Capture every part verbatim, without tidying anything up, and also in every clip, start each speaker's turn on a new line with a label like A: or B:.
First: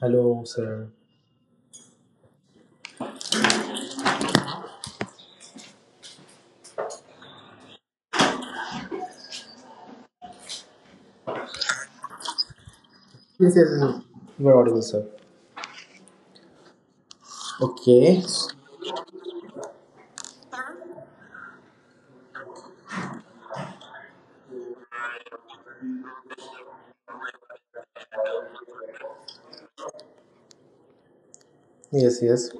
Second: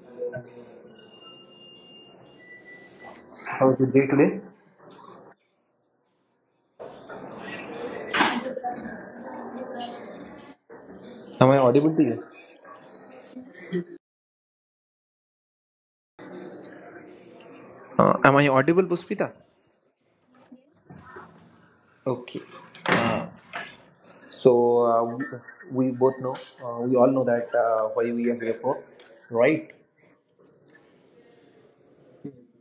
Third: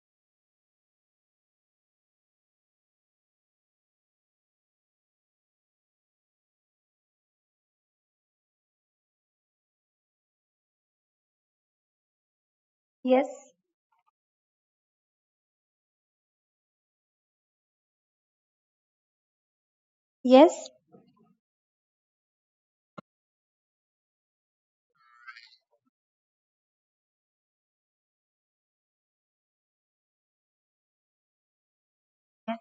A: Hello, sir.
B: How was your day today? Am I audible to you?
A: Yes,
C: Yes,
A: yes, yes. You are audible, sir.
B: Uh,
A: Okay.
B: am I audible, Puspita?
C: yes. Thank
B: Okay. Uh, so uh, we, we both know, uh, we all know that uh, why we are here for, right?
A: Yes, yes.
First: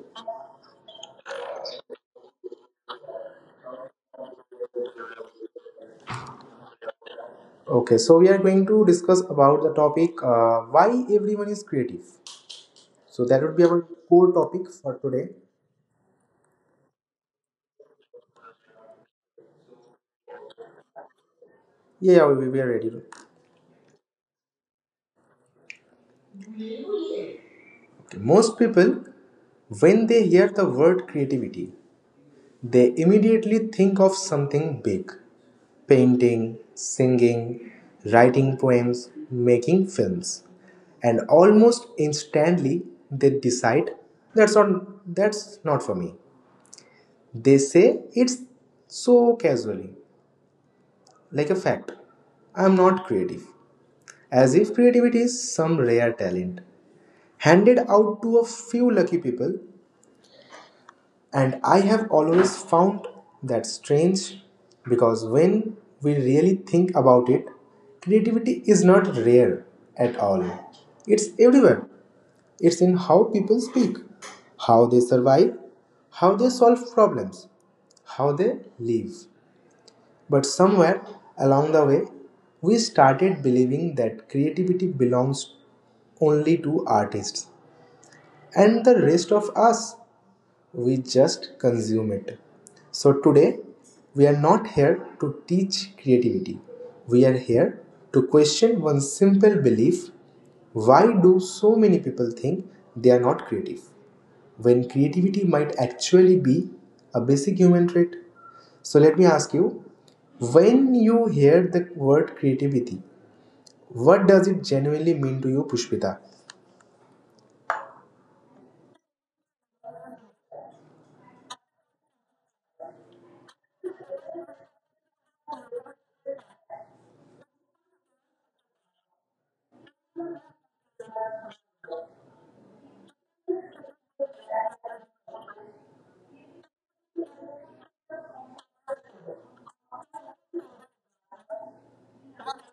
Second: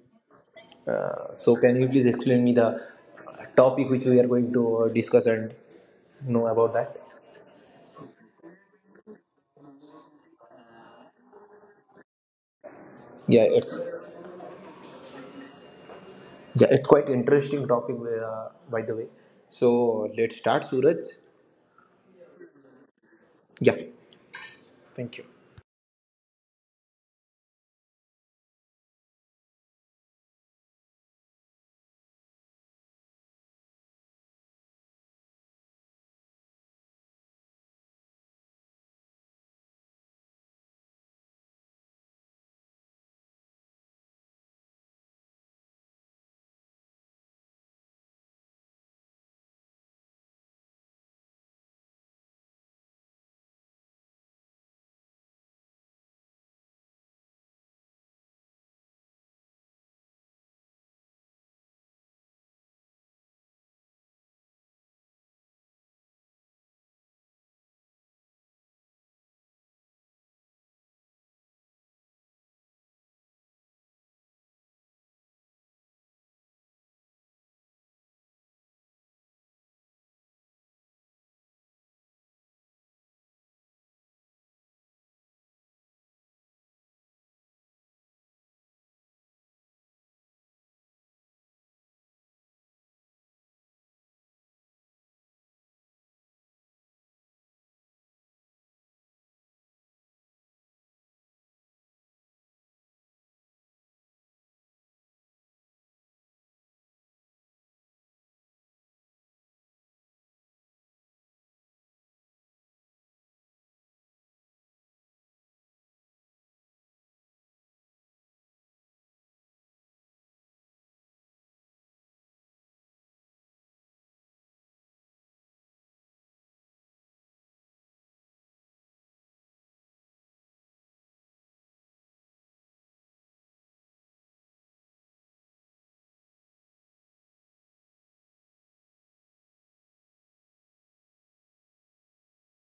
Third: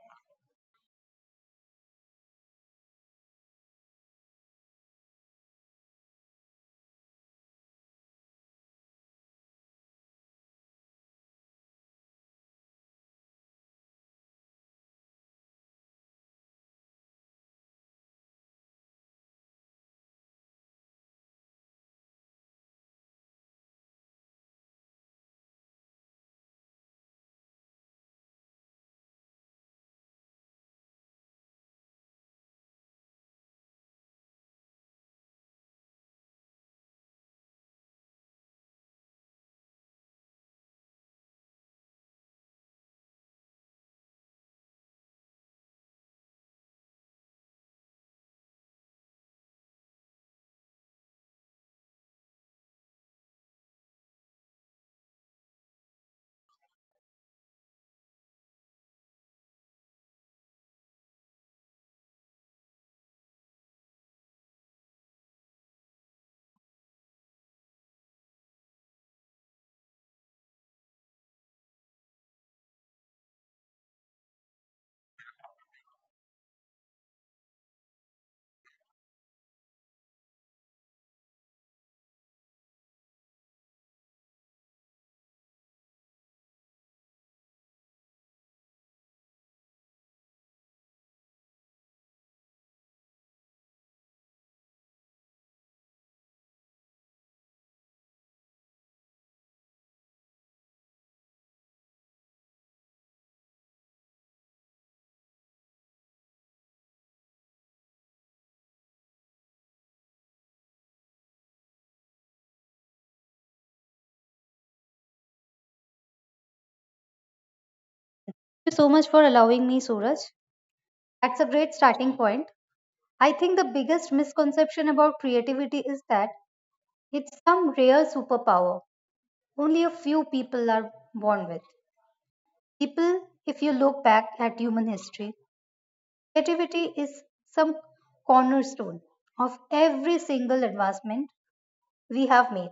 B: Uh, so can you please explain me the topic which we are going to uh, discuss and know about that?
A: Okay, so we are going to discuss about the topic uh, why everyone is creative. So that
B: Yeah,
A: would be
B: it's
A: our core topic for today.
B: yeah, it's quite interesting topic uh, by the way. So let's start, Suraj.
A: Yeah, yeah, we, we are ready. Okay.
B: Yeah. Thank you.
A: Most people, when they hear the word creativity, they immediately think of something big: painting, singing, writing poems, making films. And almost instantly, they decide that's not, that's not for me. They say it's so casually, like a fact. I'm not creative. As if creativity is some rare talent handed out to a few lucky people. And I have always found that strange, because when we really think about it, creativity is not rare at all. It's everywhere. It's in how people speak, how they survive, how they solve problems, how they live. But somewhere along the way, we started believing that creativity belongs only to artists. And the rest of us, we just consume it. So today we are not here to teach creativity, we are here to question one simple belief: why do so many people think they are not creative when creativity might actually be a basic human trait? So let me ask you, when you hear the word creativity, what does it genuinely mean to you, Pushpita?
C: you so much for allowing me, Suraj. That's a great starting point. I think the biggest misconception about creativity is that it's some rare superpower only a few people are born with. People, if you look back at human history, creativity is some cornerstone of every single advancement we have made.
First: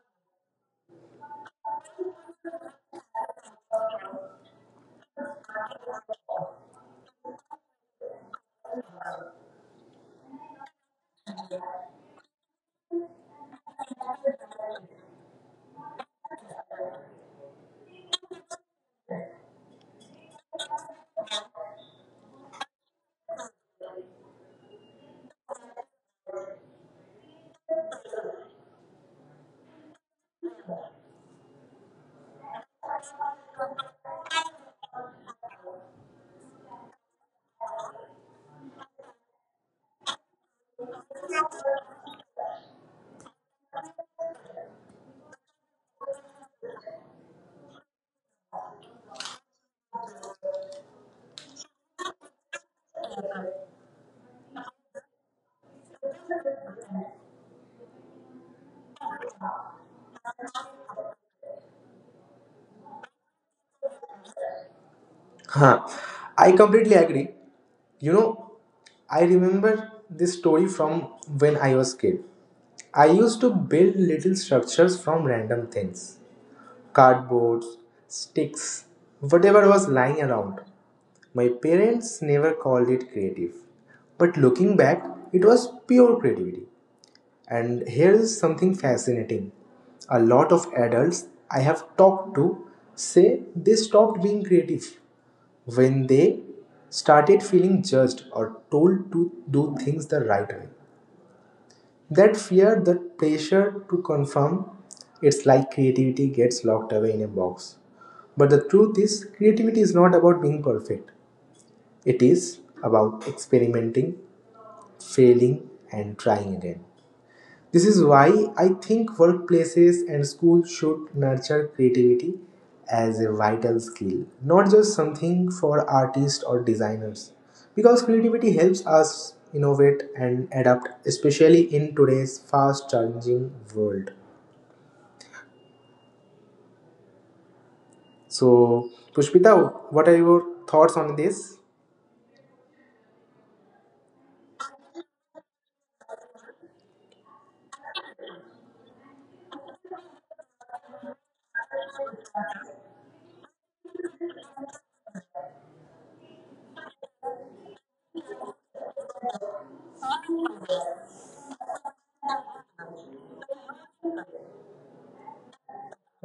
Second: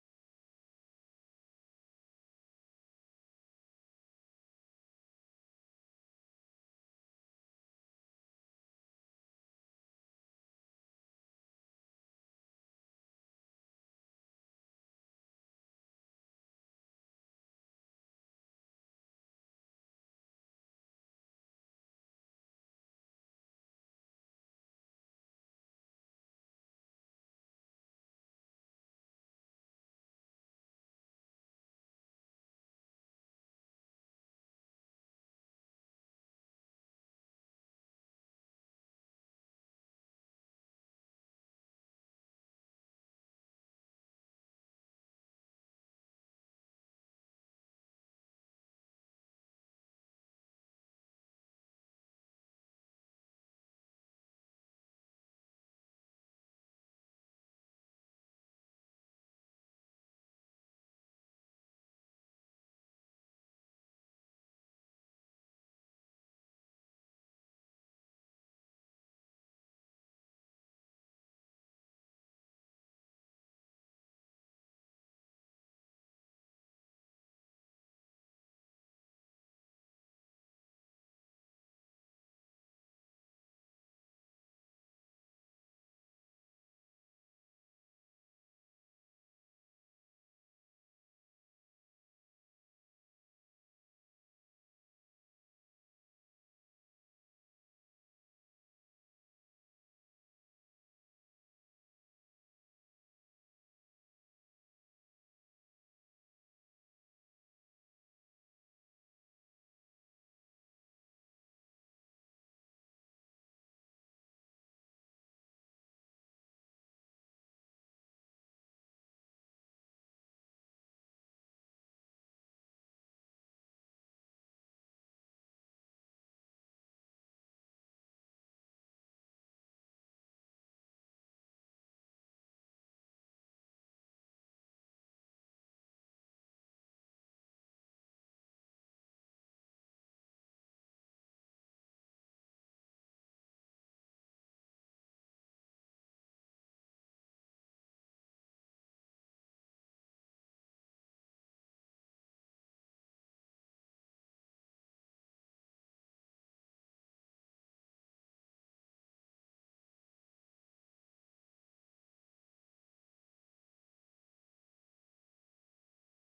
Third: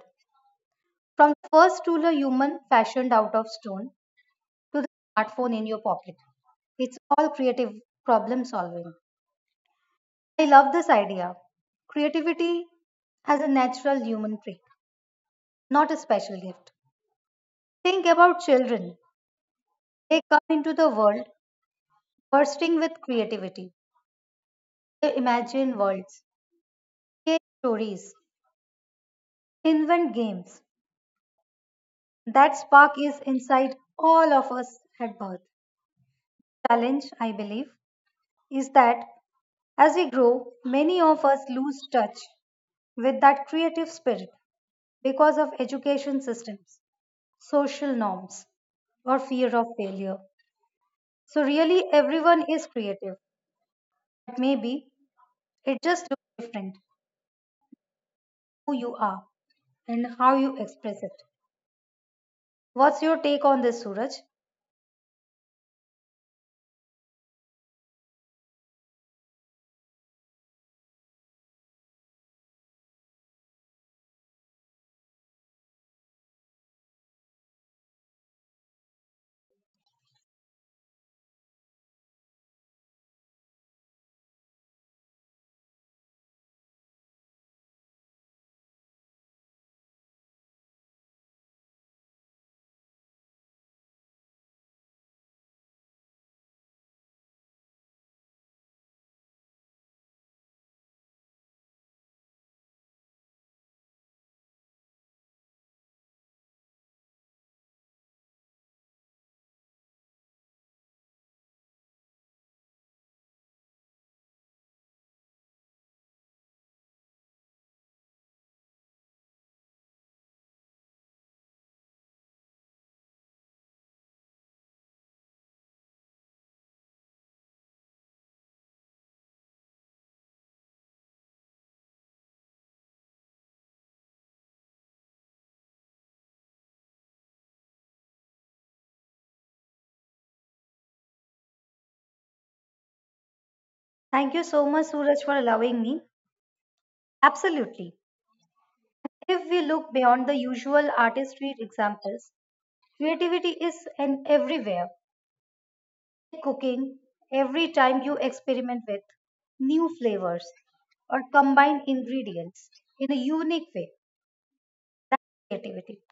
C: From the first ruler human fashioned out of stone to the smartphone in your pocket, it's all creative problem solving. I love this idea. Creativity as a natural human trait, not a special gift. Think about children. They come into the world bursting with creativity. They imagine worlds, create stories, invent games. That spark is inside all of us at birth. Challenge, I believe, is that as we grow, many of us lose touch with that creative spirit because of education systems, social norms, or fear of failure. So, really, everyone is creative, but maybe it just looks different who you are and how you express it. What's your take on this, Suraj?
A: Huh. I completely agree. You know, I remember this story from when I was kid. I used to build little structures from random things. Cardboards, sticks, whatever was lying around. My parents never called it creative. But looking back, it was pure creativity. And here is something fascinating. A lot of adults I have talked to say they stopped being creative when they started feeling judged or told to do things the right way. That fear, that pressure to conform, it's like creativity gets locked away in a box. But the truth is, creativity is not about being perfect, it is about experimenting, failing, and trying again. This is why I think workplaces and schools should nurture creativity as a vital skill, not just something for artists or designers. Because creativity helps us innovate and adapt, especially in today's fast changing world. So, Pushpita, what are your thoughts on this?
C: Thank you so much, Suraj, for allowing me. Absolutely. If we look beyond the usual artistry examples, creativity is an everywhere. Cooking, every time you experiment with new flavors or combine ingredients in a unique way, that's creativity.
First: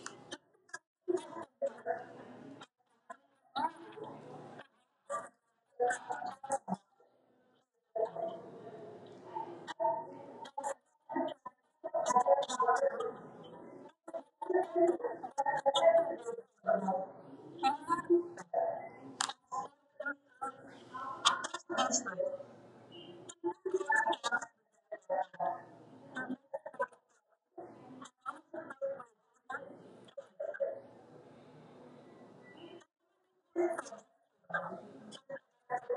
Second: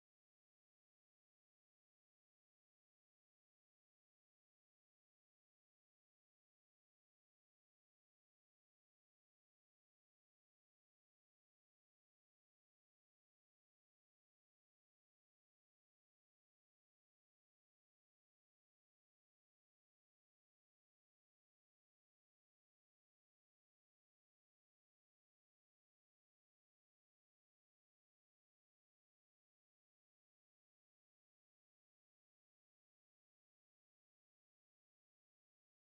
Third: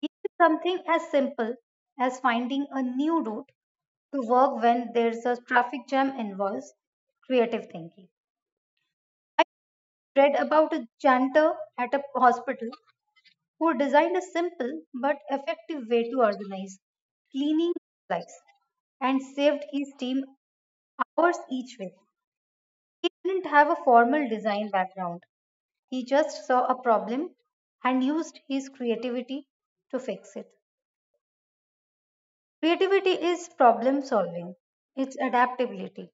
C: Even something as simple as finding a new route to work when there's a traffic jam involves creative thinking. Read about a janitor at a hospital who designed a simple but effective way to organize cleaning supplies and saved his team hours each way. He didn't have a formal design background. He just saw a problem and used his creativity to fix it. Creativity is problem solving, it's adaptability,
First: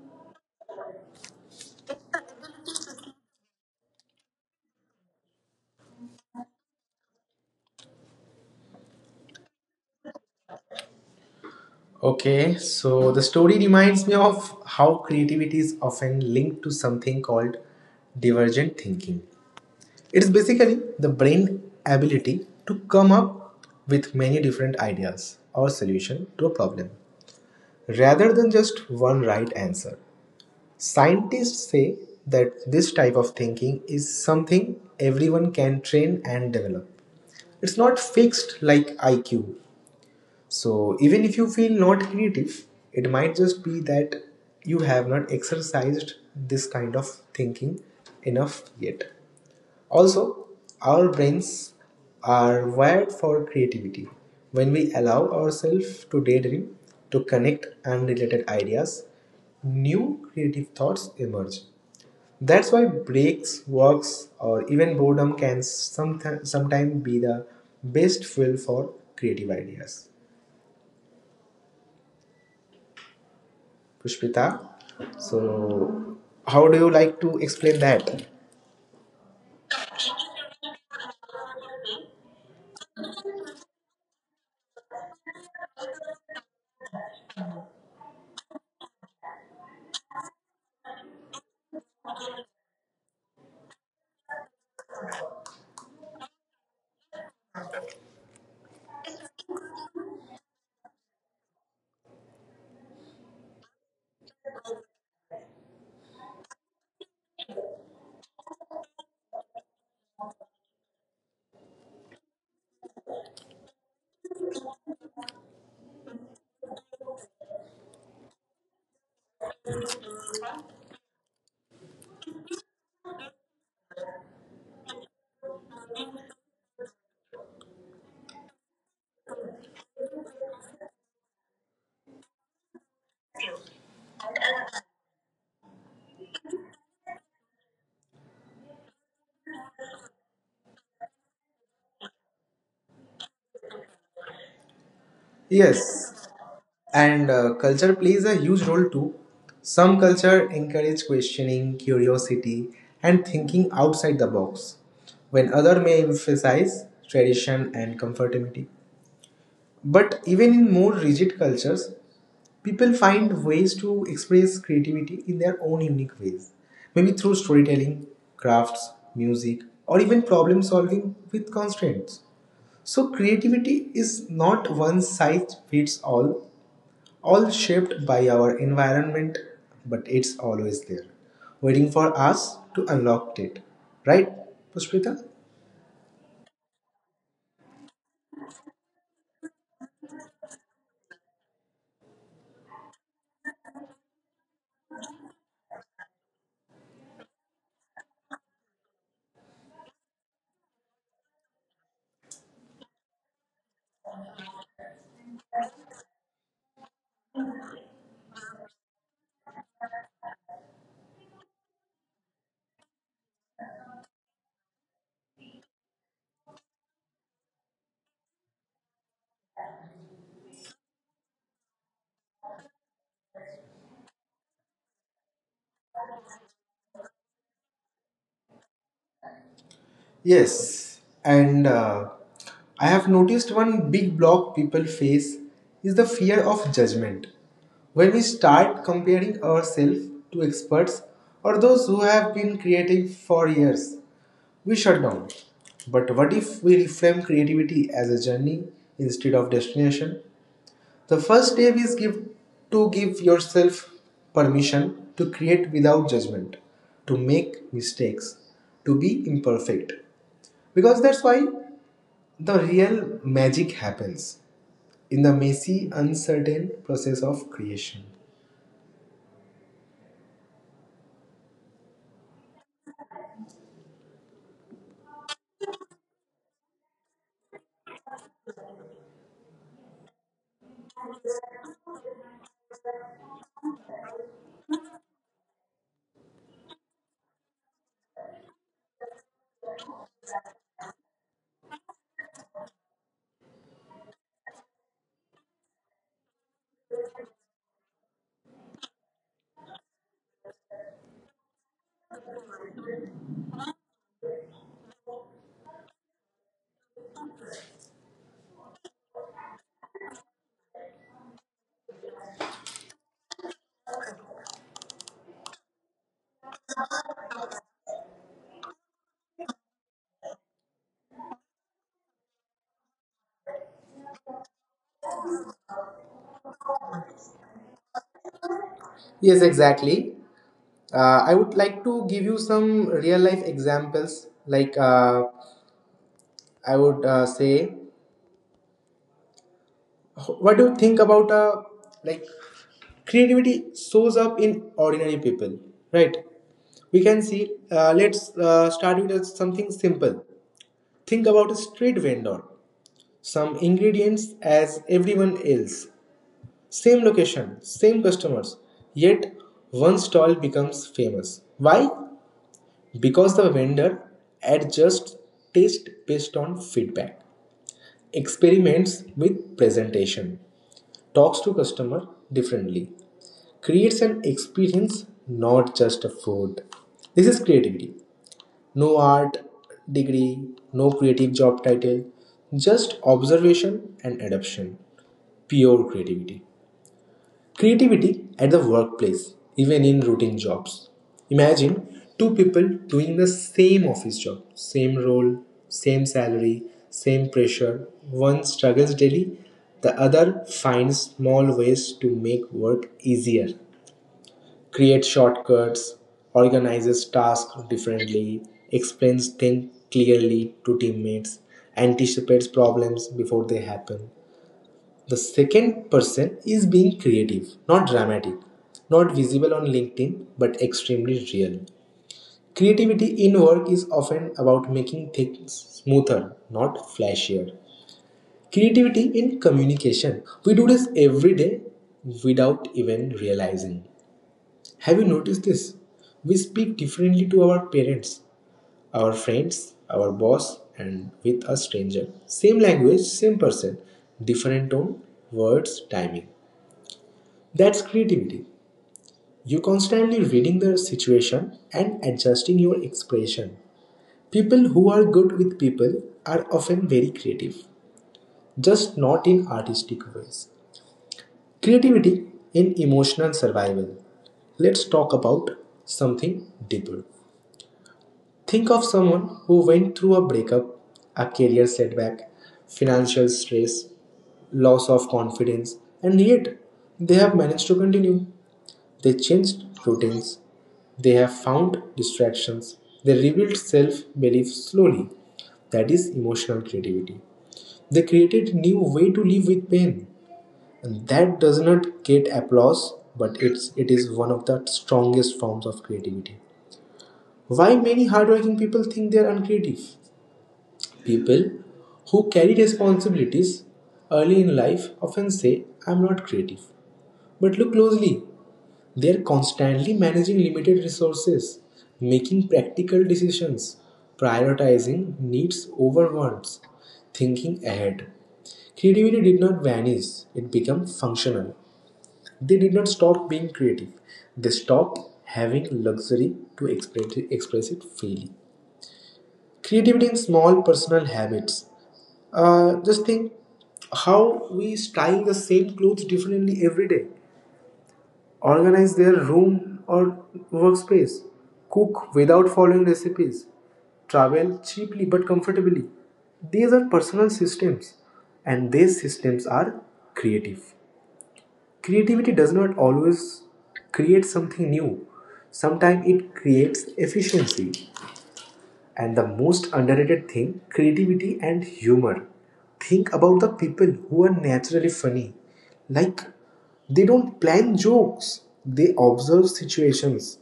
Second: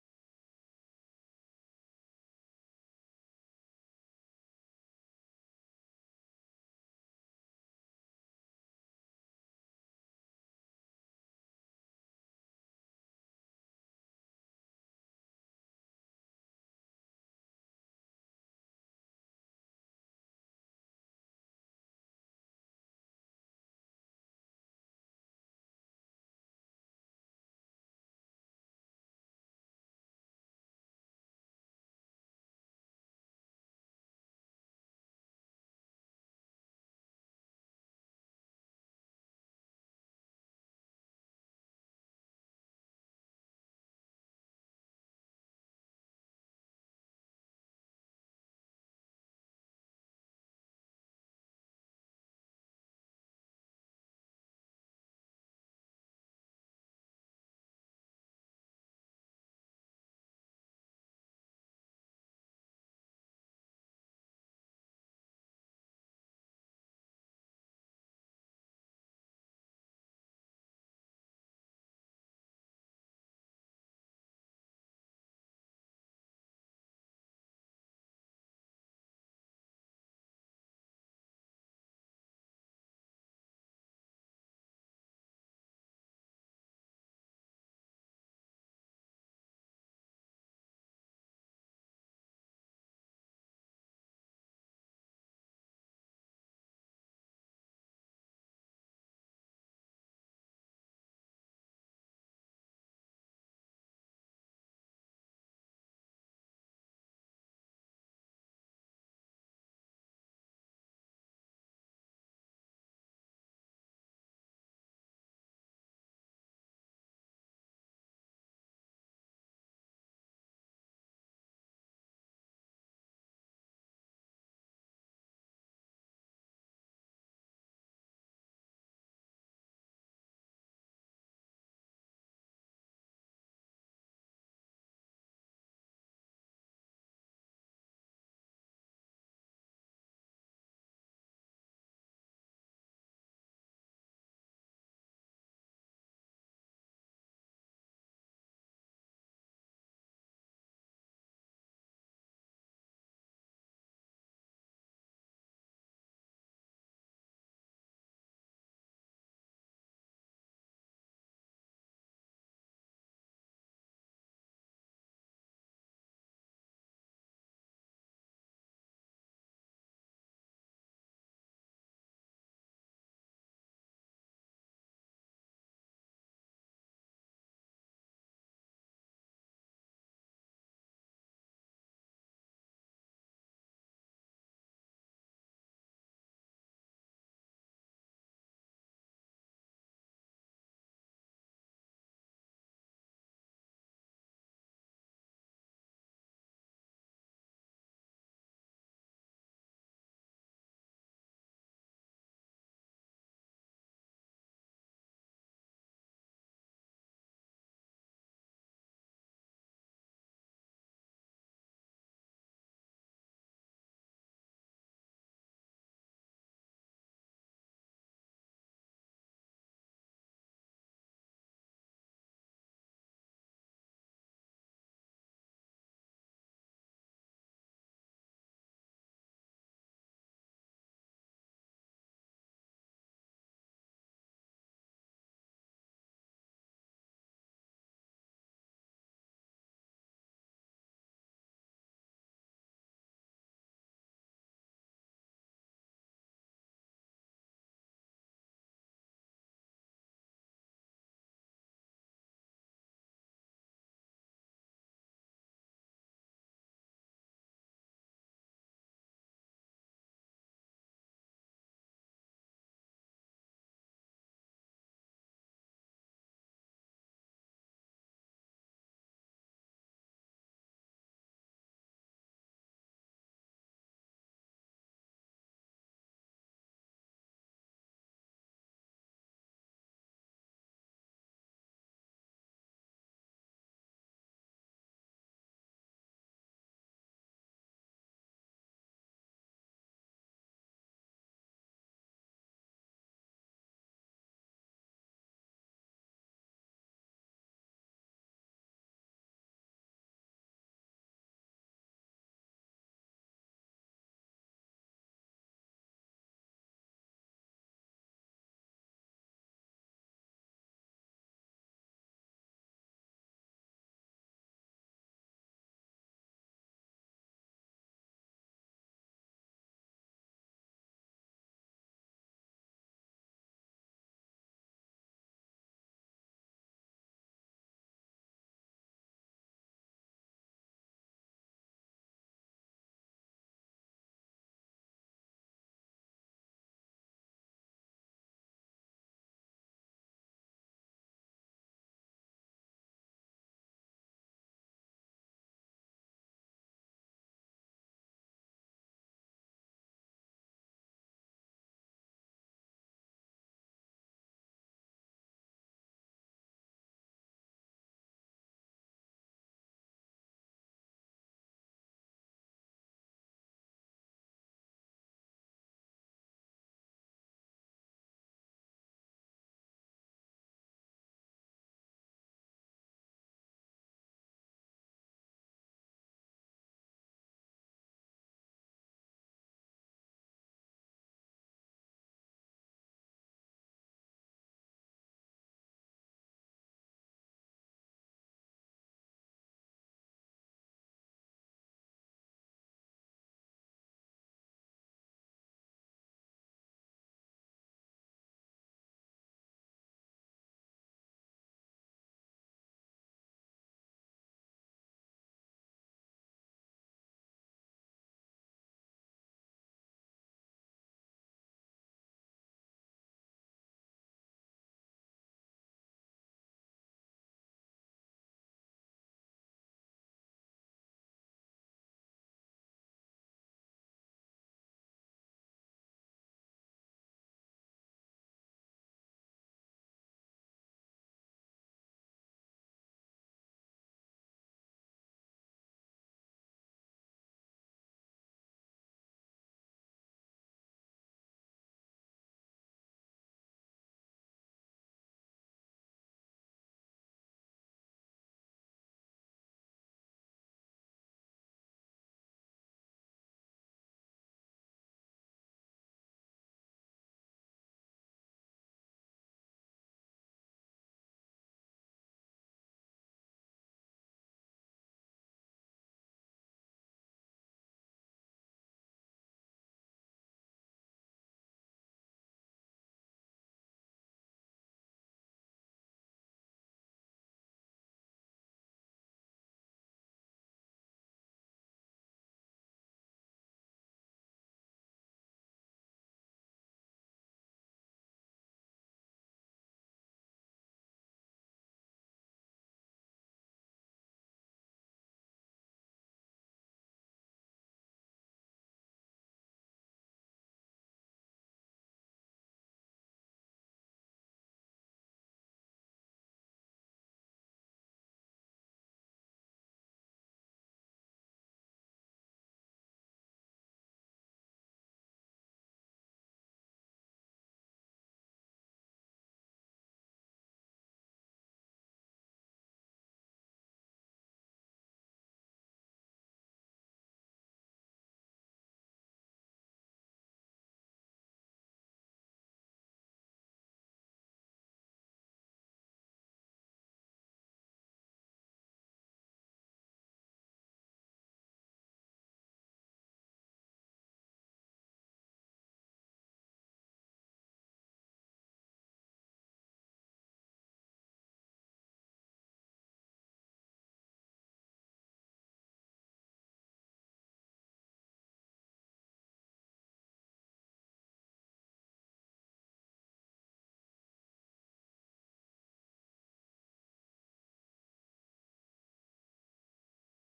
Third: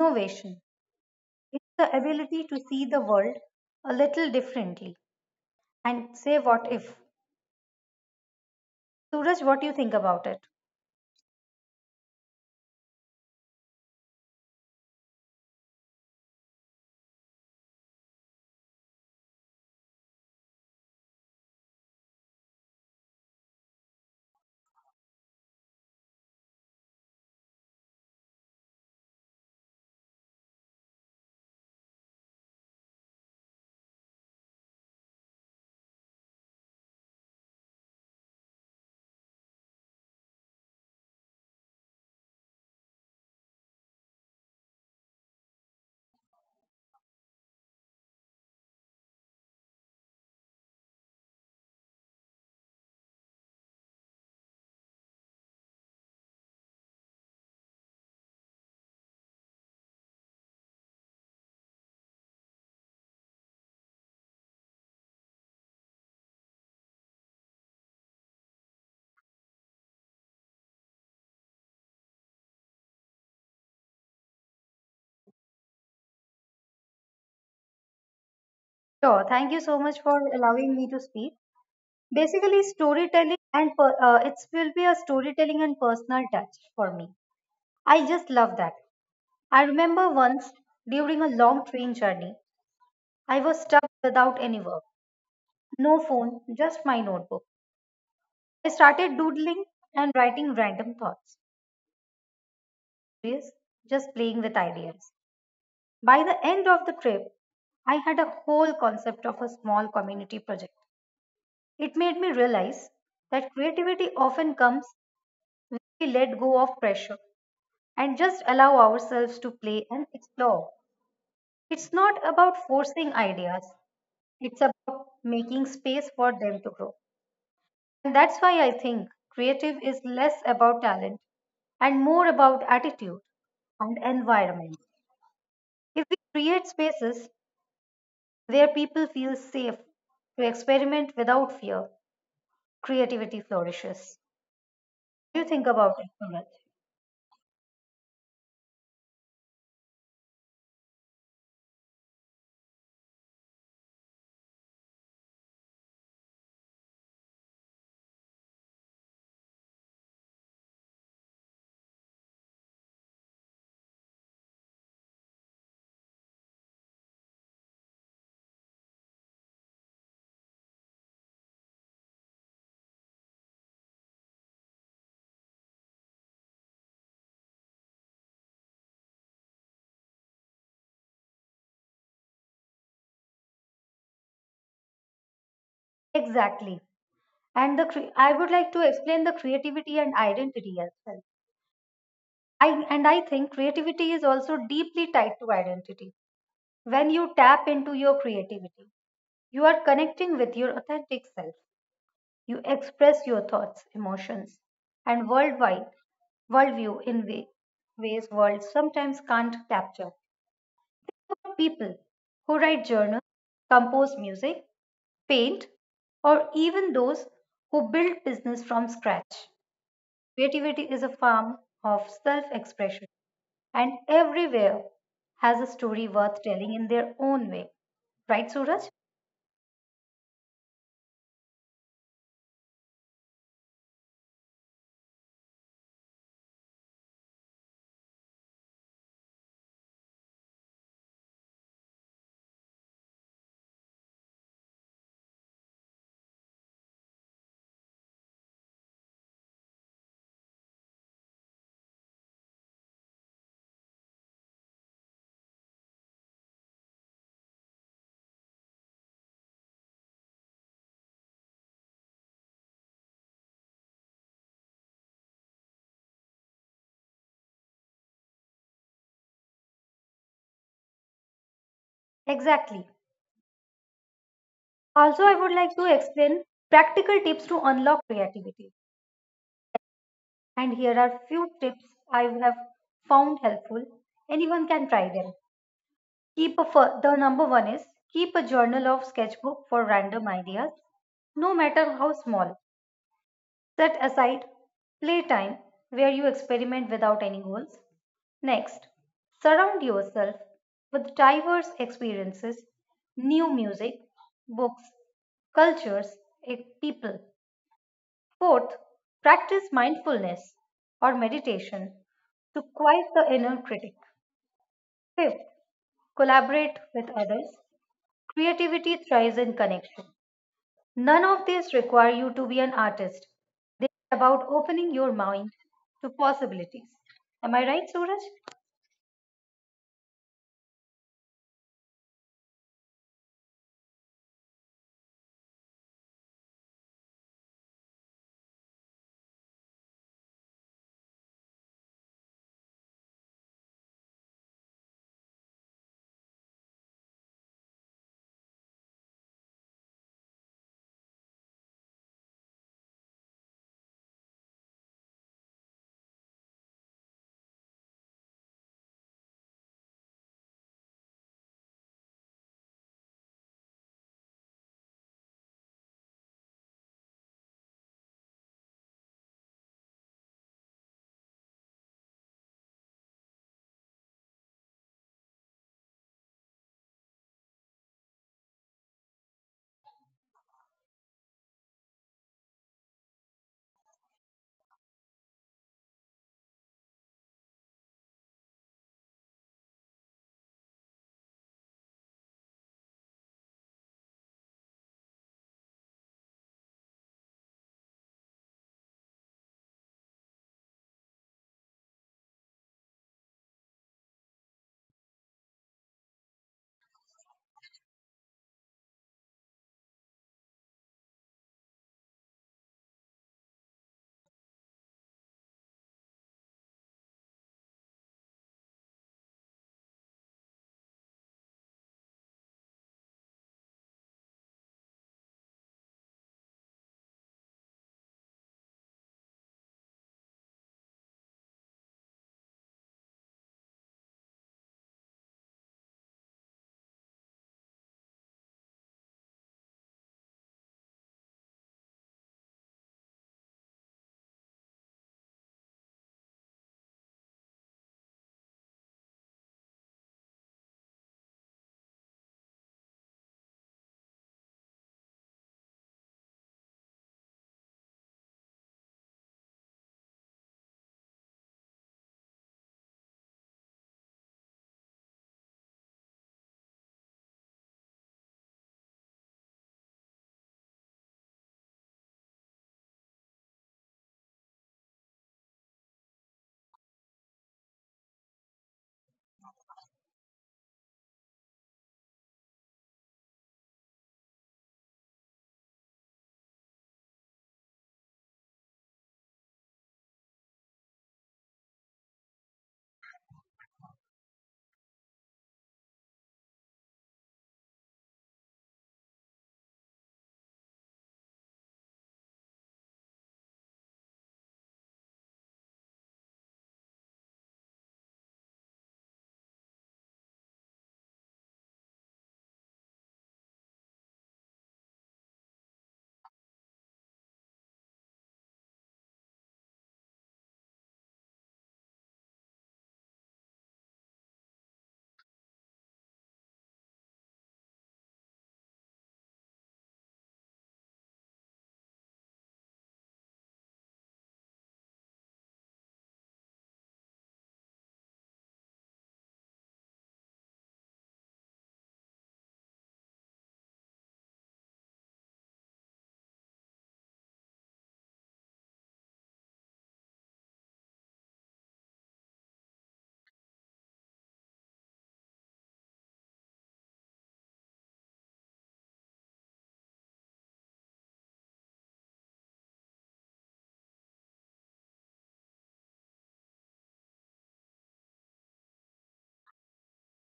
C: innovation, it's the ability to see the world a little differently and say what if. Suraj, what do you think about it?
A: Okay, so the story reminds me of how creativity is often linked to something called divergent thinking. It is basically the brain ability to come up with many different ideas or solution to a problem rather than just one right answer. Scientists say that this type of thinking is something everyone can train and develop. It's not fixed like I Q. So even if you feel not creative, it might just be that you have not exercised this kind of thinking enough yet. Also, our brains are wired for creativity. When we allow ourselves to daydream, to connect unrelated ideas, new creative thoughts emerge. That's why breaks, walks, or even boredom can somet- sometimes be the best fuel for creative ideas. Pushpita, so how do you like to explain that?
C: Sure, thank you so much for allowing me to speak. Basically, storytelling and per- uh, it will be a storytelling and personal touch for me. I just love that. I remember once during a long train journey, I was stuck without any work, no phone, just my notebook. I started doodling and writing random thoughts, just playing with ideas. By the end of the trip, I had a whole concept of a small community project. It made me realize that creativity often comes when we let go of pressure and just allow ourselves to play and explore. It's not about forcing ideas, it's about making space for them to grow. And that's why I think creative is less about talent and more about attitude and environment. If we create spaces where people feel safe to experiment without fear, creativity flourishes. What do you think about it,
A: Yes,
C: Suraj?
A: and uh, culture plays a huge role too. Some culture encourage questioning, curiosity, and thinking outside the box, when other may emphasize tradition and conformity. But even in more rigid cultures, people find ways to express creativity in their own unique ways, maybe through storytelling, crafts, music, or even problem solving with constraints. So, creativity is not one size fits all, all shaped by our environment, but it's always there, waiting for us to unlock it. Right, Pushpita?
C: Exactly. And the cre- I would like to explain the creativity and identity as well. I and I think creativity is also deeply tied to identity. When you tap into your creativity, you are connecting with your authentic self. You express your thoughts, emotions, and worldwide worldview in way, ways world sometimes can't capture. Think about people who write journals, compose music, paint, or even those who build business from scratch. Creativity is a form of self expression, and everywhere has a story worth telling in their own way. Right, Suraj?
A: Yes, and uh, I have noticed one big block people face is the fear of judgment. When we start comparing ourselves to experts or those who have been creative for years, we shut down. But what if we reframe creativity as a journey instead of destination? The first step is give to give yourself permission to create without judgment, to make mistakes, to be imperfect. Because that's why the real magic happens in the messy, uncertain process of creation.
C: Exactly. Also, I would like to explain practical tips to unlock creativity. And here are few tips I have found helpful. Anyone can try them. Keep a The number one is keep a journal or sketchbook for random ideas, no matter how small. Set aside playtime where you experiment without any goals. Next, surround yourself with diverse experiences, new music, books, cultures, e- people. Fourth, practice mindfulness or meditation to quiet the inner critic. Fifth, collaborate with others. Creativity thrives in connection. None of these require you to be an artist. They are about opening your mind to possibilities. Am I right, Suraj?
A: Yes, exactly. Uh, I would like to give you some real life examples. Like, uh, I would uh, say, what do you think about uh, like creativity shows up in ordinary people, right? We can see, uh, let's uh, start with uh, something simple. Think about a street vendor: some ingredients as everyone else, same location, same customers, yet one stall becomes famous. Why? Because the vendor adjusts taste based on feedback, experiments with presentation, talks to customer differently, creates an experience, not just a food. This is creativity. No art degree, no creative job title, just observation and adoption, pure creativity. Creativity at the workplace, even in routine jobs. Imagine two people doing the same office job, same role, same salary, same pressure. One struggles daily, the other finds small ways to make work easier, creates shortcuts, organizes tasks differently, explains things clearly to teammates, anticipates problems before they happen. The second person is being creative, not dramatic, not visible on LinkedIn, but extremely real. Creativity in work is often about making things smoother, not flashier. Creativity in communication. We do this every day without even realizing. Have you noticed this? We speak differently to our parents, our friends, our boss, and with a stranger. Same language, same person, different tone, words, timing. That's creativity. You're constantly reading the situation and adjusting your expression. People who are good with people are often very creative, just not in artistic ways. Creativity in emotional survival. Let's talk about something deeper. Think of someone who went through a breakup, a career setback, financial stress, loss of confidence, and yet they have managed to continue. They changed routines. They have found distractions. They rebuilt self belief slowly. That is emotional creativity. They created new way to live with pain. And that does not get applause, but it's it is one of the strongest forms of creativity. Why many hardworking people think they are uncreative? People who carry responsibilities early in life often say, I'm not creative. But look closely, they're constantly managing limited resources, making practical decisions, prioritizing needs over wants, thinking ahead. Creativity did not vanish, it became functional. They did not stop being creative, they stopped having luxury to express it, express it freely. Creativity in small personal habits. Uh, just think how we style the same clothes differently every day, organize their room or workspace, cook without following recipes, travel cheaply but comfortably. These are personal systems, and these systems are creative. Creativity does not always create something new, sometimes it creates efficiency. And the most underrated thing, creativity and humor. Think about the people who are naturally funny. Like, they don't plan jokes, they observe situations,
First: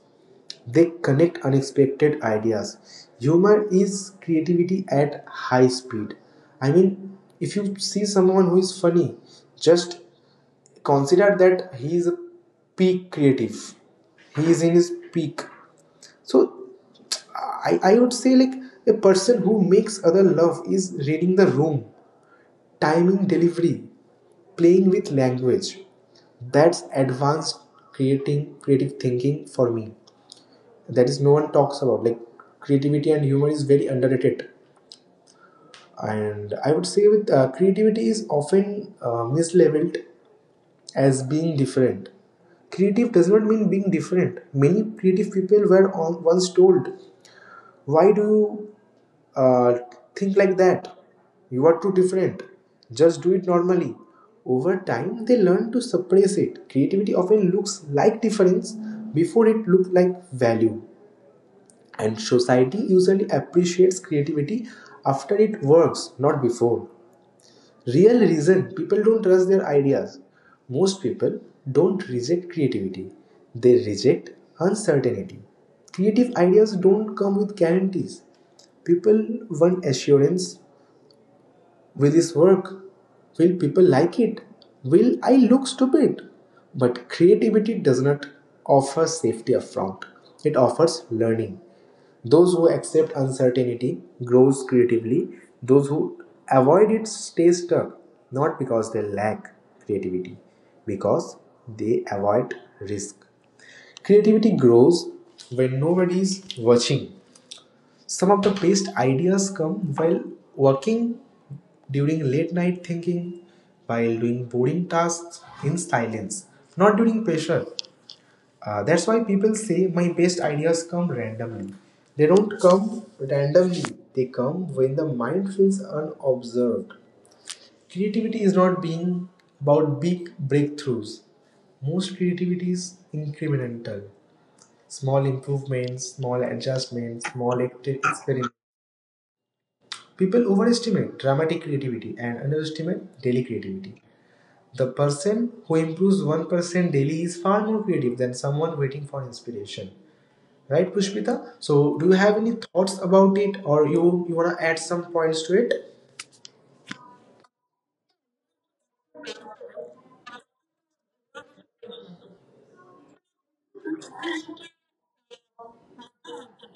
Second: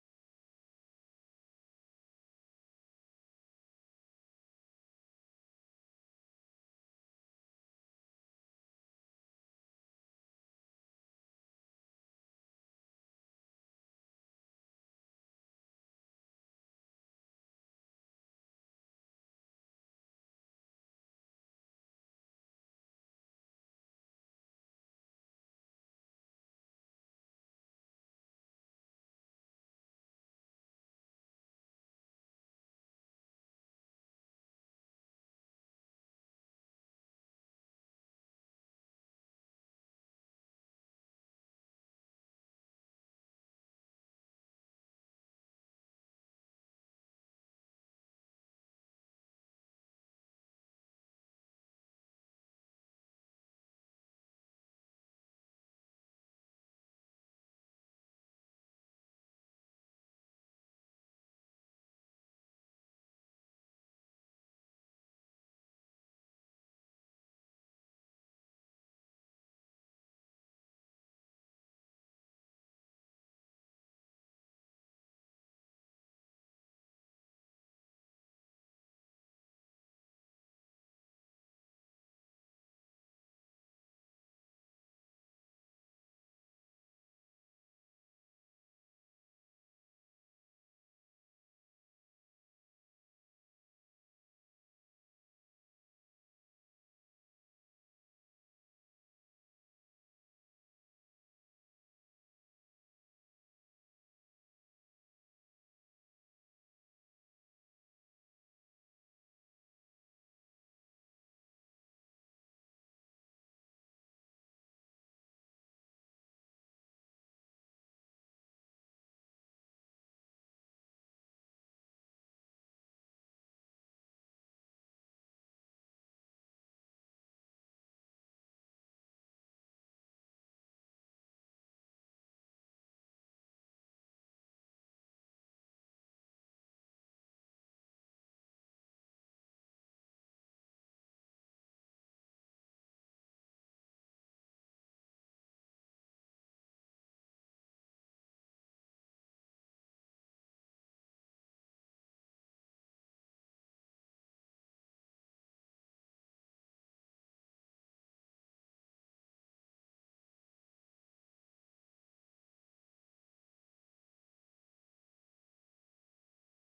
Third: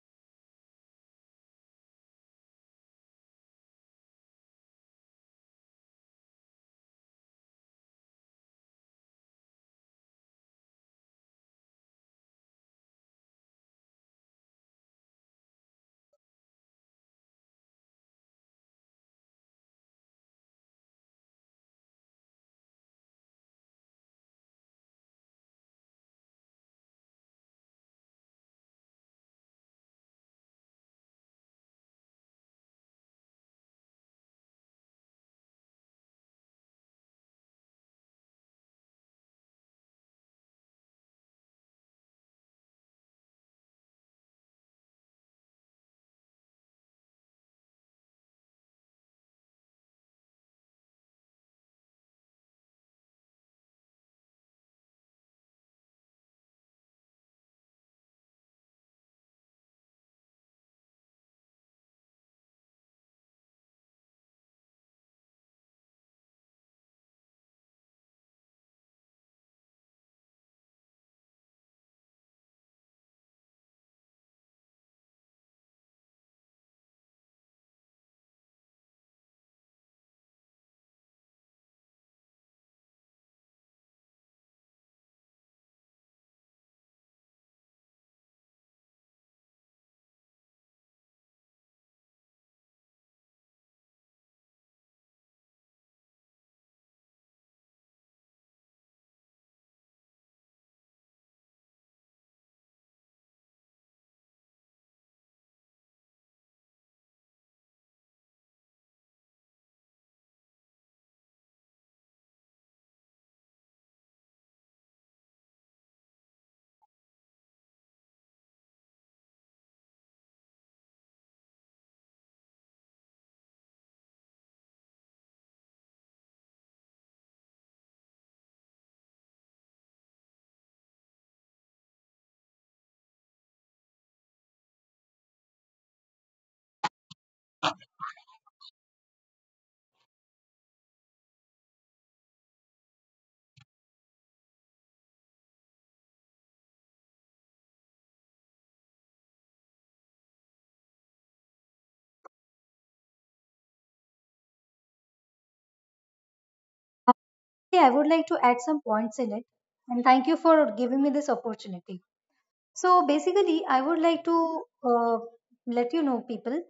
A: they connect unexpected ideas. Humor is creativity at high speed. I mean, if you see someone who is funny, just consider that he is a peak creative he is in his peak. So I, I would say, like, a person who makes other love is reading the room, timing delivery, playing with language. That's advanced creating creative thinking for me. That is no one talks about. Like, creativity and humor is very underrated. And I would say, with uh, creativity is often uh, mislabeled as being different. Creative does not mean being different. Many creative people were on, once told, why do you uh, think like that? You are too different. Just do it normally. Over time, they learn to suppress it. Creativity often looks like difference before it looked like value. And society usually appreciates creativity after it works, not before. Real reason people don't trust their ideas: most people don't reject creativity, they reject uncertainty. Creative ideas don't come with guarantees. People want assurance. Will this work? Will people like it? Will I look stupid? But creativity does not offer safety upfront. It offers learning. Those who accept uncertainty grows creatively. Those who avoid it stay stuck, not because they lack creativity, because they avoid risk. Creativity grows when nobody is watching. Some of the best ideas come while working, during late night thinking, while doing boring tasks in silence, not during pressure. Uh, that's why people say my best ideas come randomly. They don't come randomly, they come when the mind feels unobserved. Creativity is not being about big breakthroughs. Most creativity is incremental. Small improvements, small adjustments, small ex- experiments. People overestimate dramatic creativity and underestimate daily creativity. The person who improves one percent daily is far more creative than someone waiting for inspiration. Right, Pushpita? So, do you have any thoughts about it, or you, you want to add some points to it?
C: Yeah, I would like to add some points in it. And thank you for giving me this opportunity. So basically, I would like to uh, let you know, people,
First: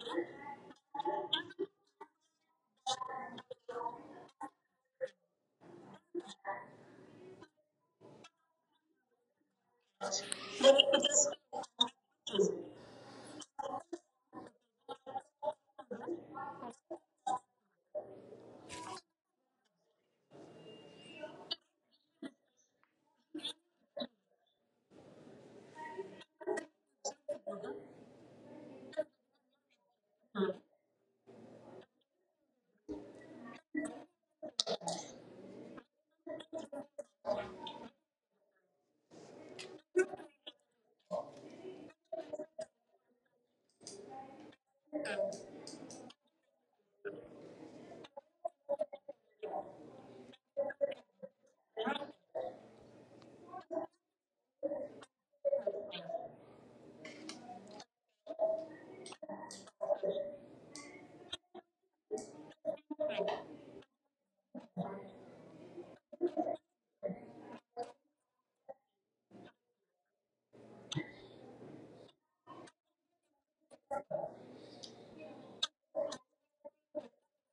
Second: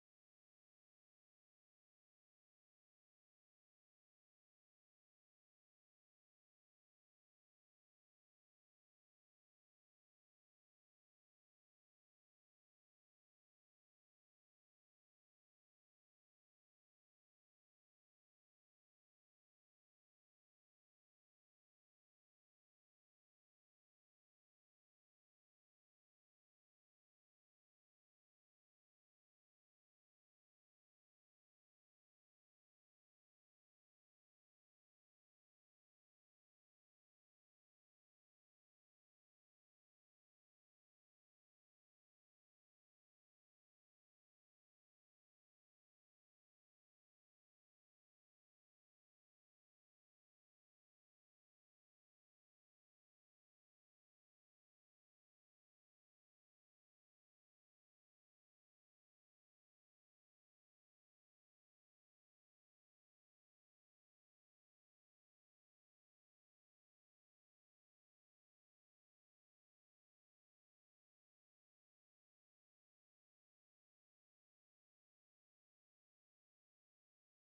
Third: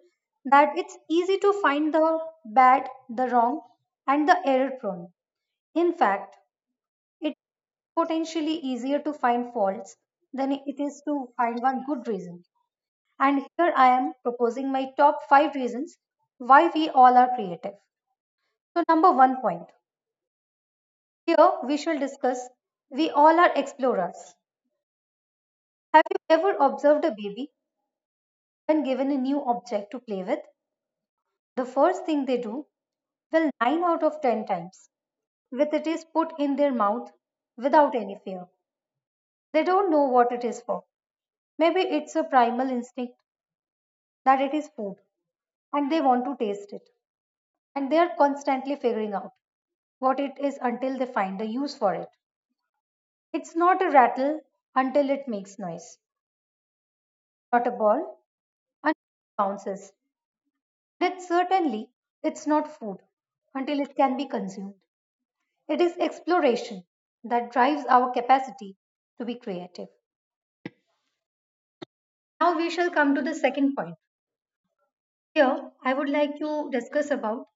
C: that it's easy to find the bad, the wrong, and the error prone. In fact, it's potentially easier to find faults than it is to find one good reason. And here I am proposing my top five reasons why we all are creative. So, number one point, here we shall discuss we all are explorers. Have you ever observed a baby when given a new object to play with? The first thing they do, well, nine out of ten times, with it is put in their mouth without any fear. They don't know what it is for. Maybe it's a primal instinct that it is food and they want to taste it. And they are constantly figuring out what it is until they find a use for it. It's not a rattle until it makes noise, not a ball until it bounces. And it's certainly it's not food until it can be consumed. It is exploration that drives our capacity to be creative. Now we shall come to the second point. Here, I would like to discuss about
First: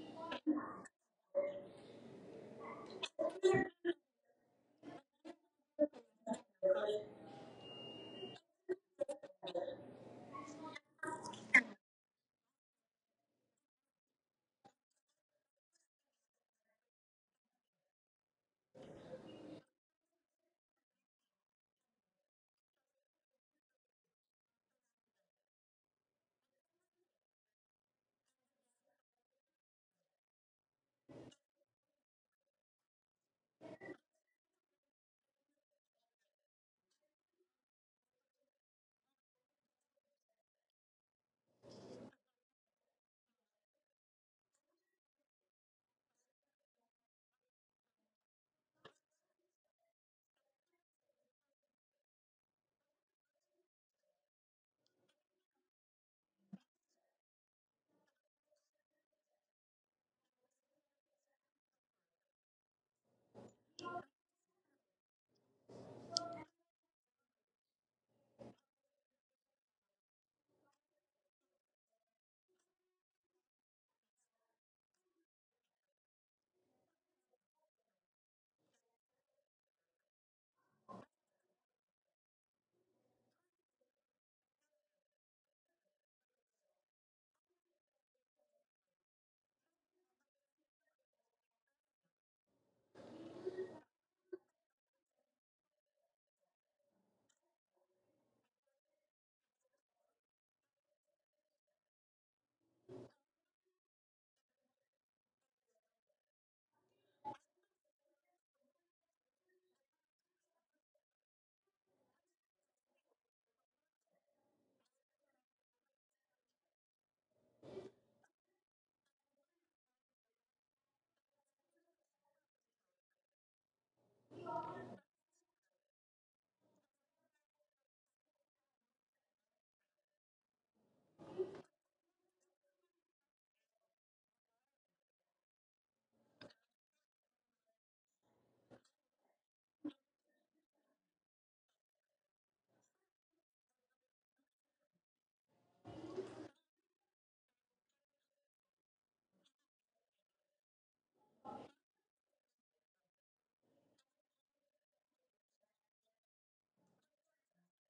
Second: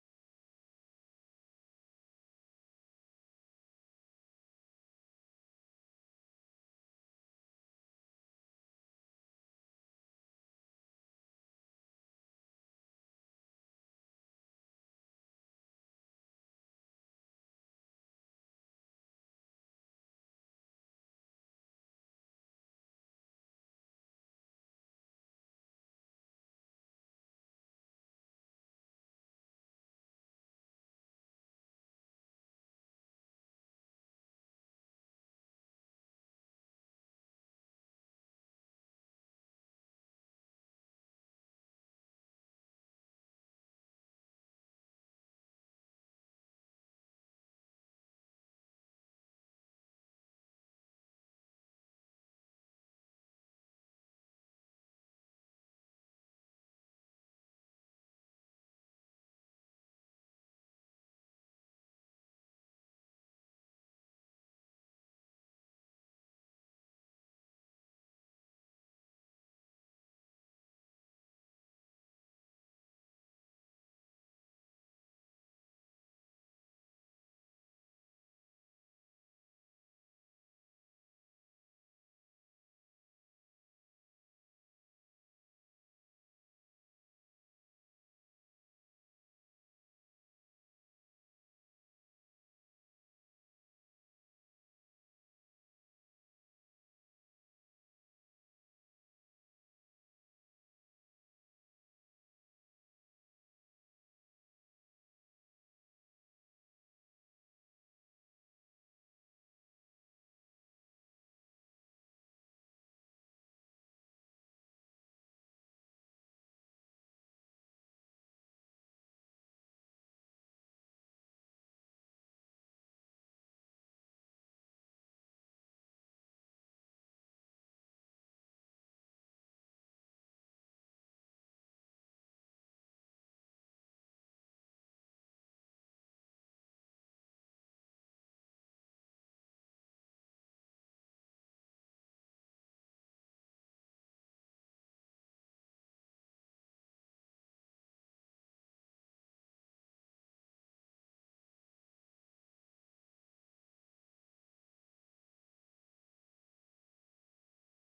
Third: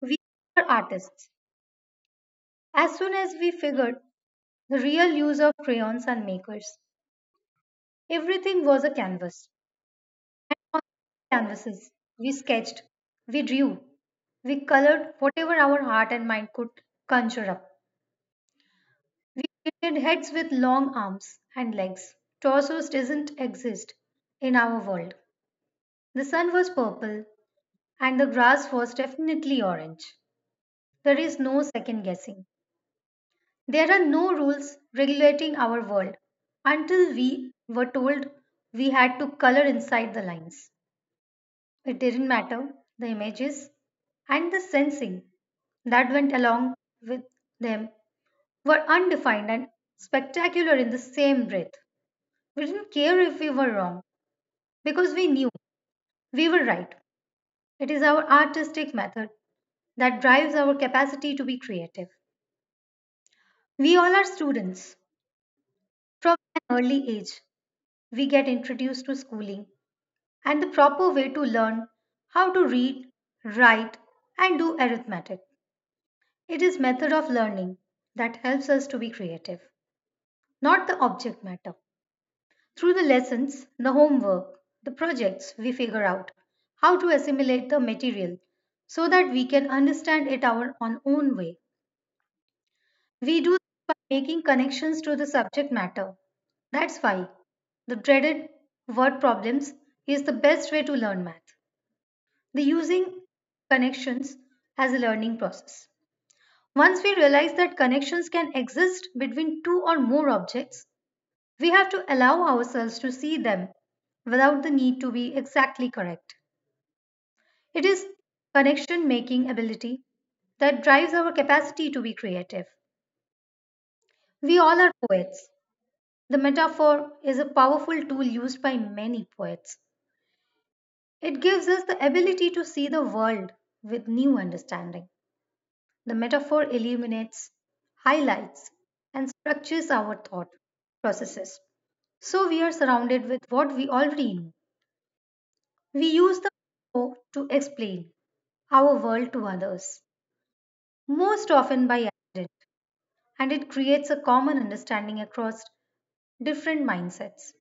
C: we are artists. As soon as we figured the real use of crayons and markers, everything was a canvas. And on canvases, we sketched, we drew, we colored whatever our heart and mind could conjure up. We created heads with long arms and legs. Torsos doesn't exist in our world. The sun was purple and the grass was definitely orange. There is no second guessing. There are no rules regulating our world. Until we were told we had to color inside the lines, it didn't matter the images and the sensing that went along with them were undefined and spectacular in the same breath. We didn't care if we were wrong because we knew we were right. It is our artistic method that drives our capacity to be creative. We all are students. From an early age, we get introduced to schooling and the proper way to learn how to read, write, and do arithmetic. It is method of learning that helps us to be creative, not the object matter. Through the lessons, the homework, the projects, we figure out how to assimilate the material so that we can understand it our on own way. We do this by making connections to the subject matter. That's why the dreaded word problems is the best way to learn math. The using connections as a learning process. Once we realize that connections can exist between two or more objects, we have to allow ourselves to see them without the need to be exactly correct. It is connection making ability that drives our capacity to be creative. We all are poets. The metaphor is a powerful tool used by many poets. It gives us the ability to see the world with new understanding. The metaphor illuminates, highlights, and structures our thought processes. So we are surrounded with what we already know. We use the metaphor to explain our world to others, most often by accident, and it creates a common understanding across different mindsets.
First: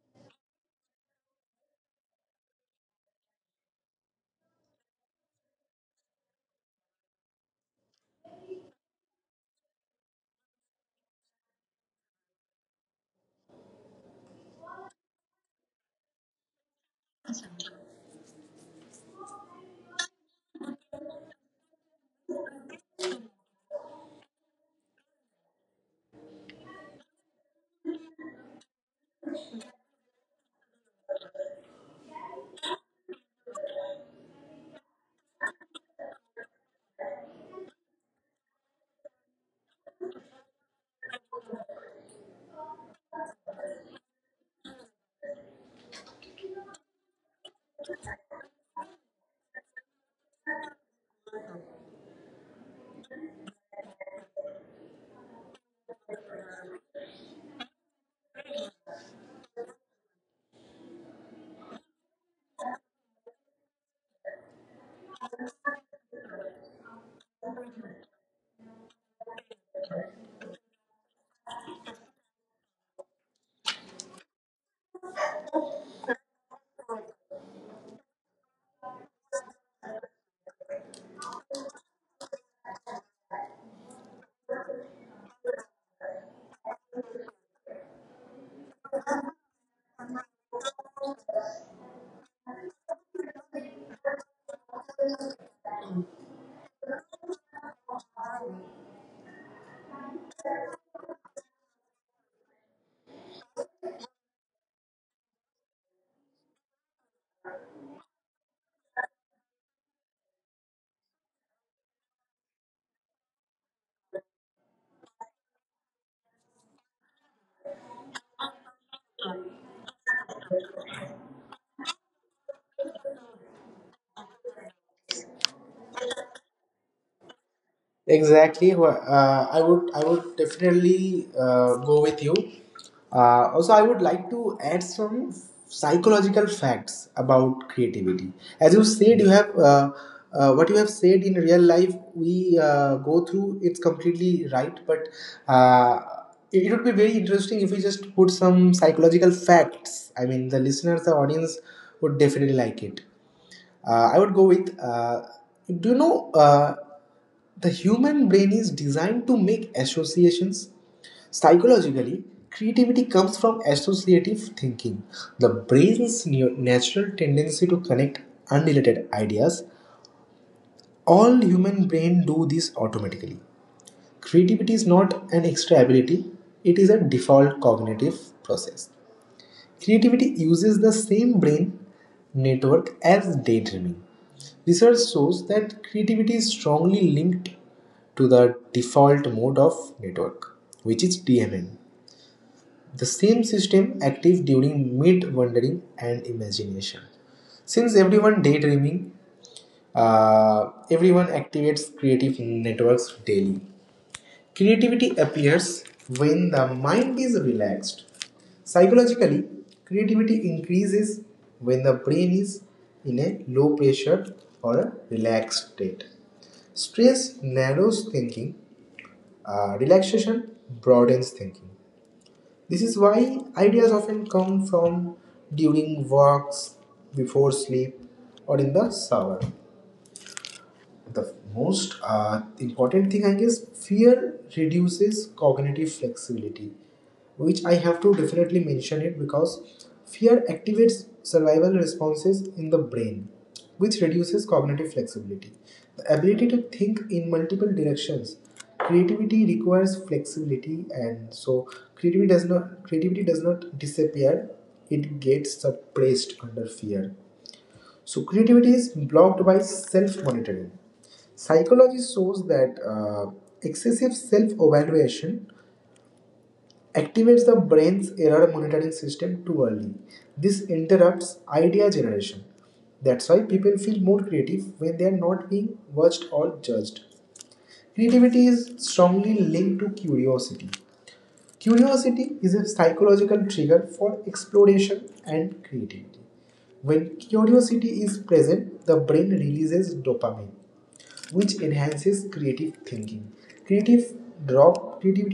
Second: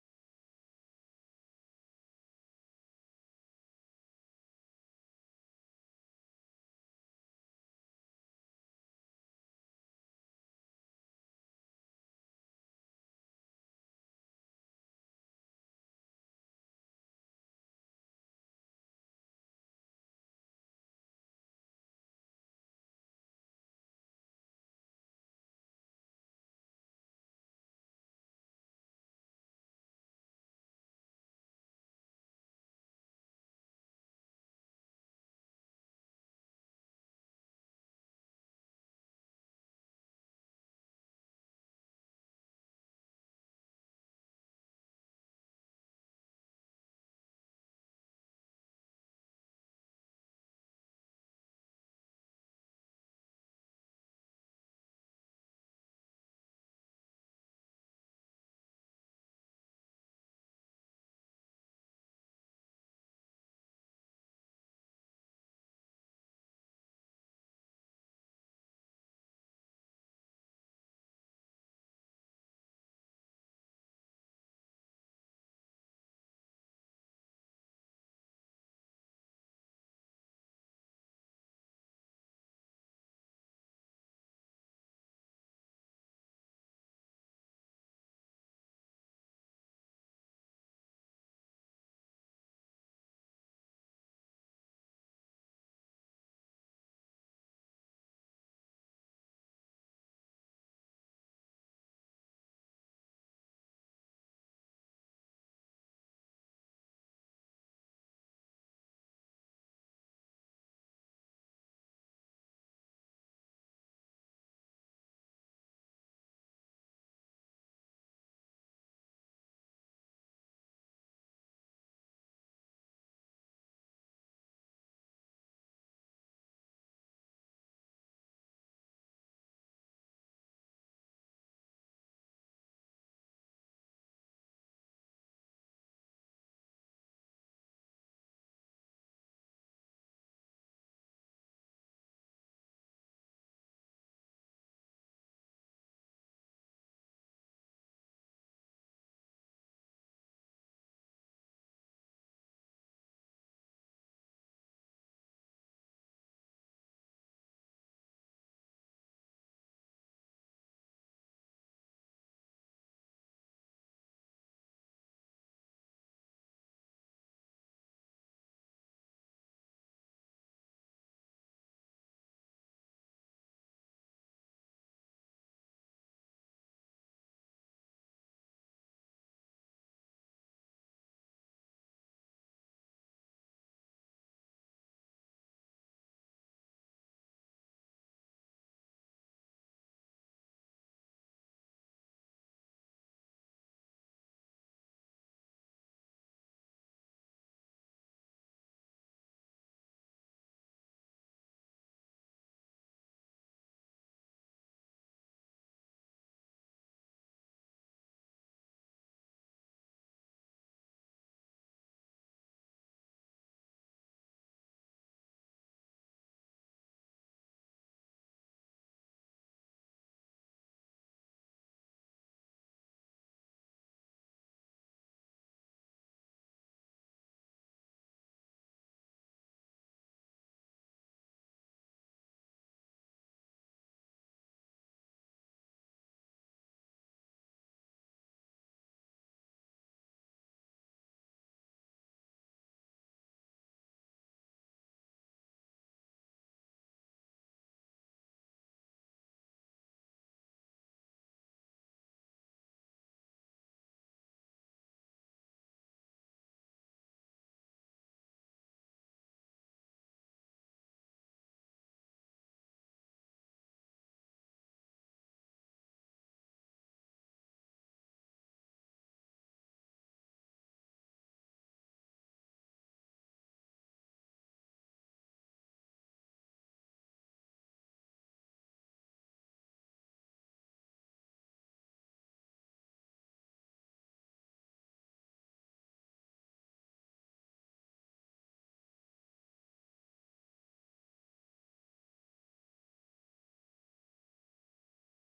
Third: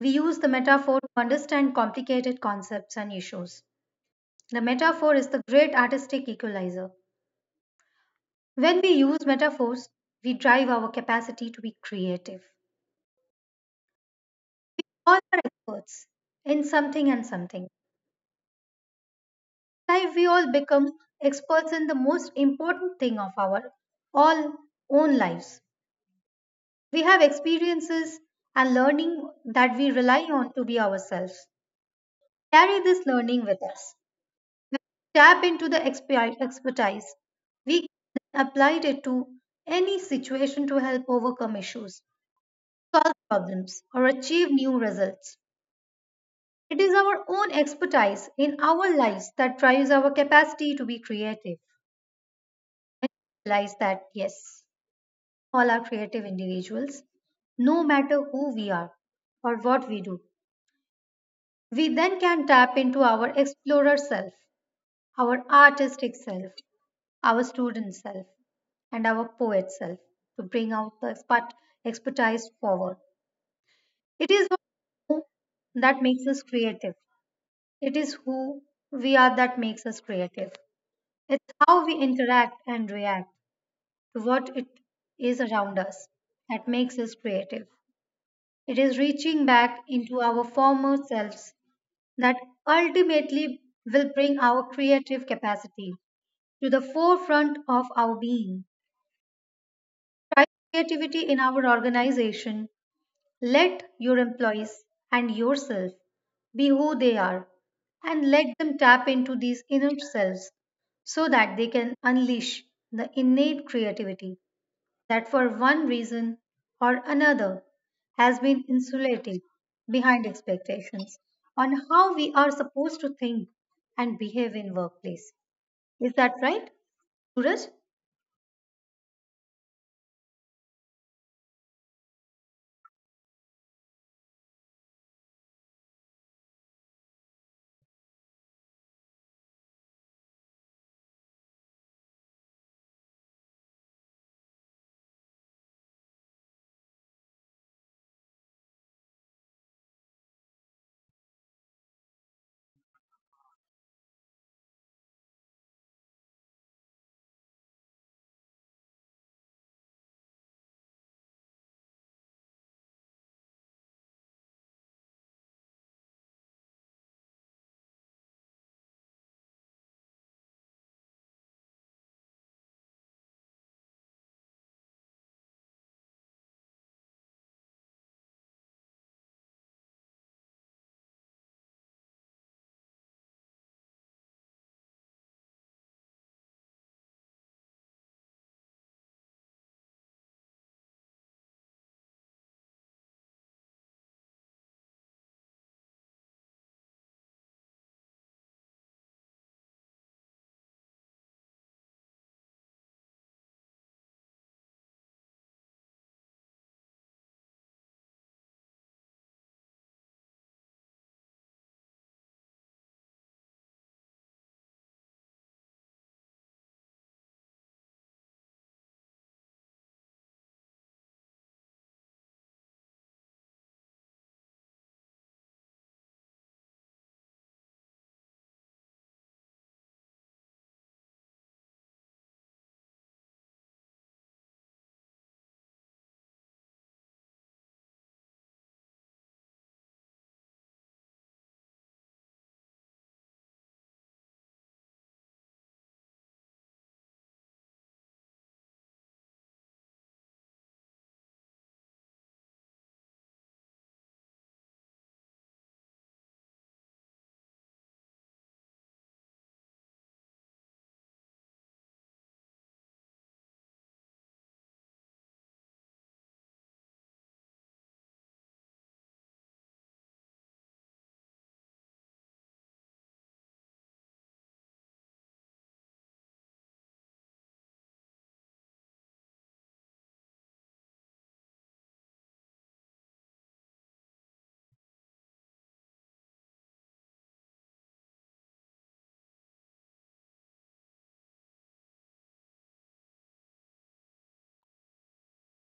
C: We use the metaphor to understand complicated concepts and issues. The metaphor is the great artistic equalizer. When we use metaphors, we drive our capacity to be creative. We all are experts in something and something. Life, we all become experts in the most important thing of our all own lives. We have experiences and learning that we rely on to be ourselves. Carry this learning with us. When we tap into the expi- expertise, we can apply it to any situation to help overcome issues, solve problems, or achieve new results. It is our own expertise in our lives that drives our capacity to be creative. And we realize that, yes, all are creative individuals, no matter who we are or what we do. We then can tap into our explorer self, our artistic self, our student self and our poet self to bring out the expert, expertise forward. It is who that makes us creative. It is who we are that makes us creative. It's how we interact and react to what it is around us that makes us creative. It is reaching back into our former selves that ultimately will bring our creative capacity to the forefront of our being. Try creativity in our organization. Let your employees and yourself be who they are and let them tap into these inner selves so that they can unleash the innate creativity that, for one reason or another, has been insulated behind expectations on how we are supposed to think and behave in workplace. Is that right, Suraj?
A: Exactly. wha- Uh, I would I would definitely uh, go with you. Uh, also, I would like to add some psychological facts about creativity. As you said, you have uh, uh, what you have said in real life. We uh, go through. It's completely right, but uh, it, it would be very interesting if we just put some psychological facts. I mean, the listeners, the audience would definitely like it. Uh, I would go with. Uh, do you know? Uh, the human brain is designed to make associations. Psychologically, creativity comes from associative thinking, the brain's neu- natural tendency to connect unrelated ideas. All human brain do this automatically. Creativity is not an extra ability, it is a default cognitive process. Creativity uses the same brain network as daydreaming. Research shows that creativity is strongly linked to the default mode of network, which is D M N. The same system active during mid wandering and imagination. Since everyone daydreaming, uh, everyone activates creative networks daily. Creativity appears when the mind is relaxed. Psychologically, creativity increases when the brain is in a low pressure or a relaxed state. Stress narrows thinking, uh, relaxation broadens thinking. This is why ideas often come from during walks, before sleep, or in the shower. The most uh, important thing, I guess, fear reduces cognitive flexibility, which I have to definitely mention it because fear activates survival responses in the brain, which reduces cognitive flexibility, the ability to think in multiple directions. Creativity requires flexibility, and so creativity does not creativity does not disappear, it gets suppressed under fear. So creativity is blocked by self-monitoring. Psychology shows that uh, excessive self-evaluation activates the brain's error monitoring system too early. This interrupts idea generation. That's why people feel more creative when they are not being watched or judged. Creativity is strongly linked to curiosity. Curiosity is a psychological trigger for exploration and creativity. When curiosity is present, the brain releases dopamine, which enhances creative thinking. Creative drop creativity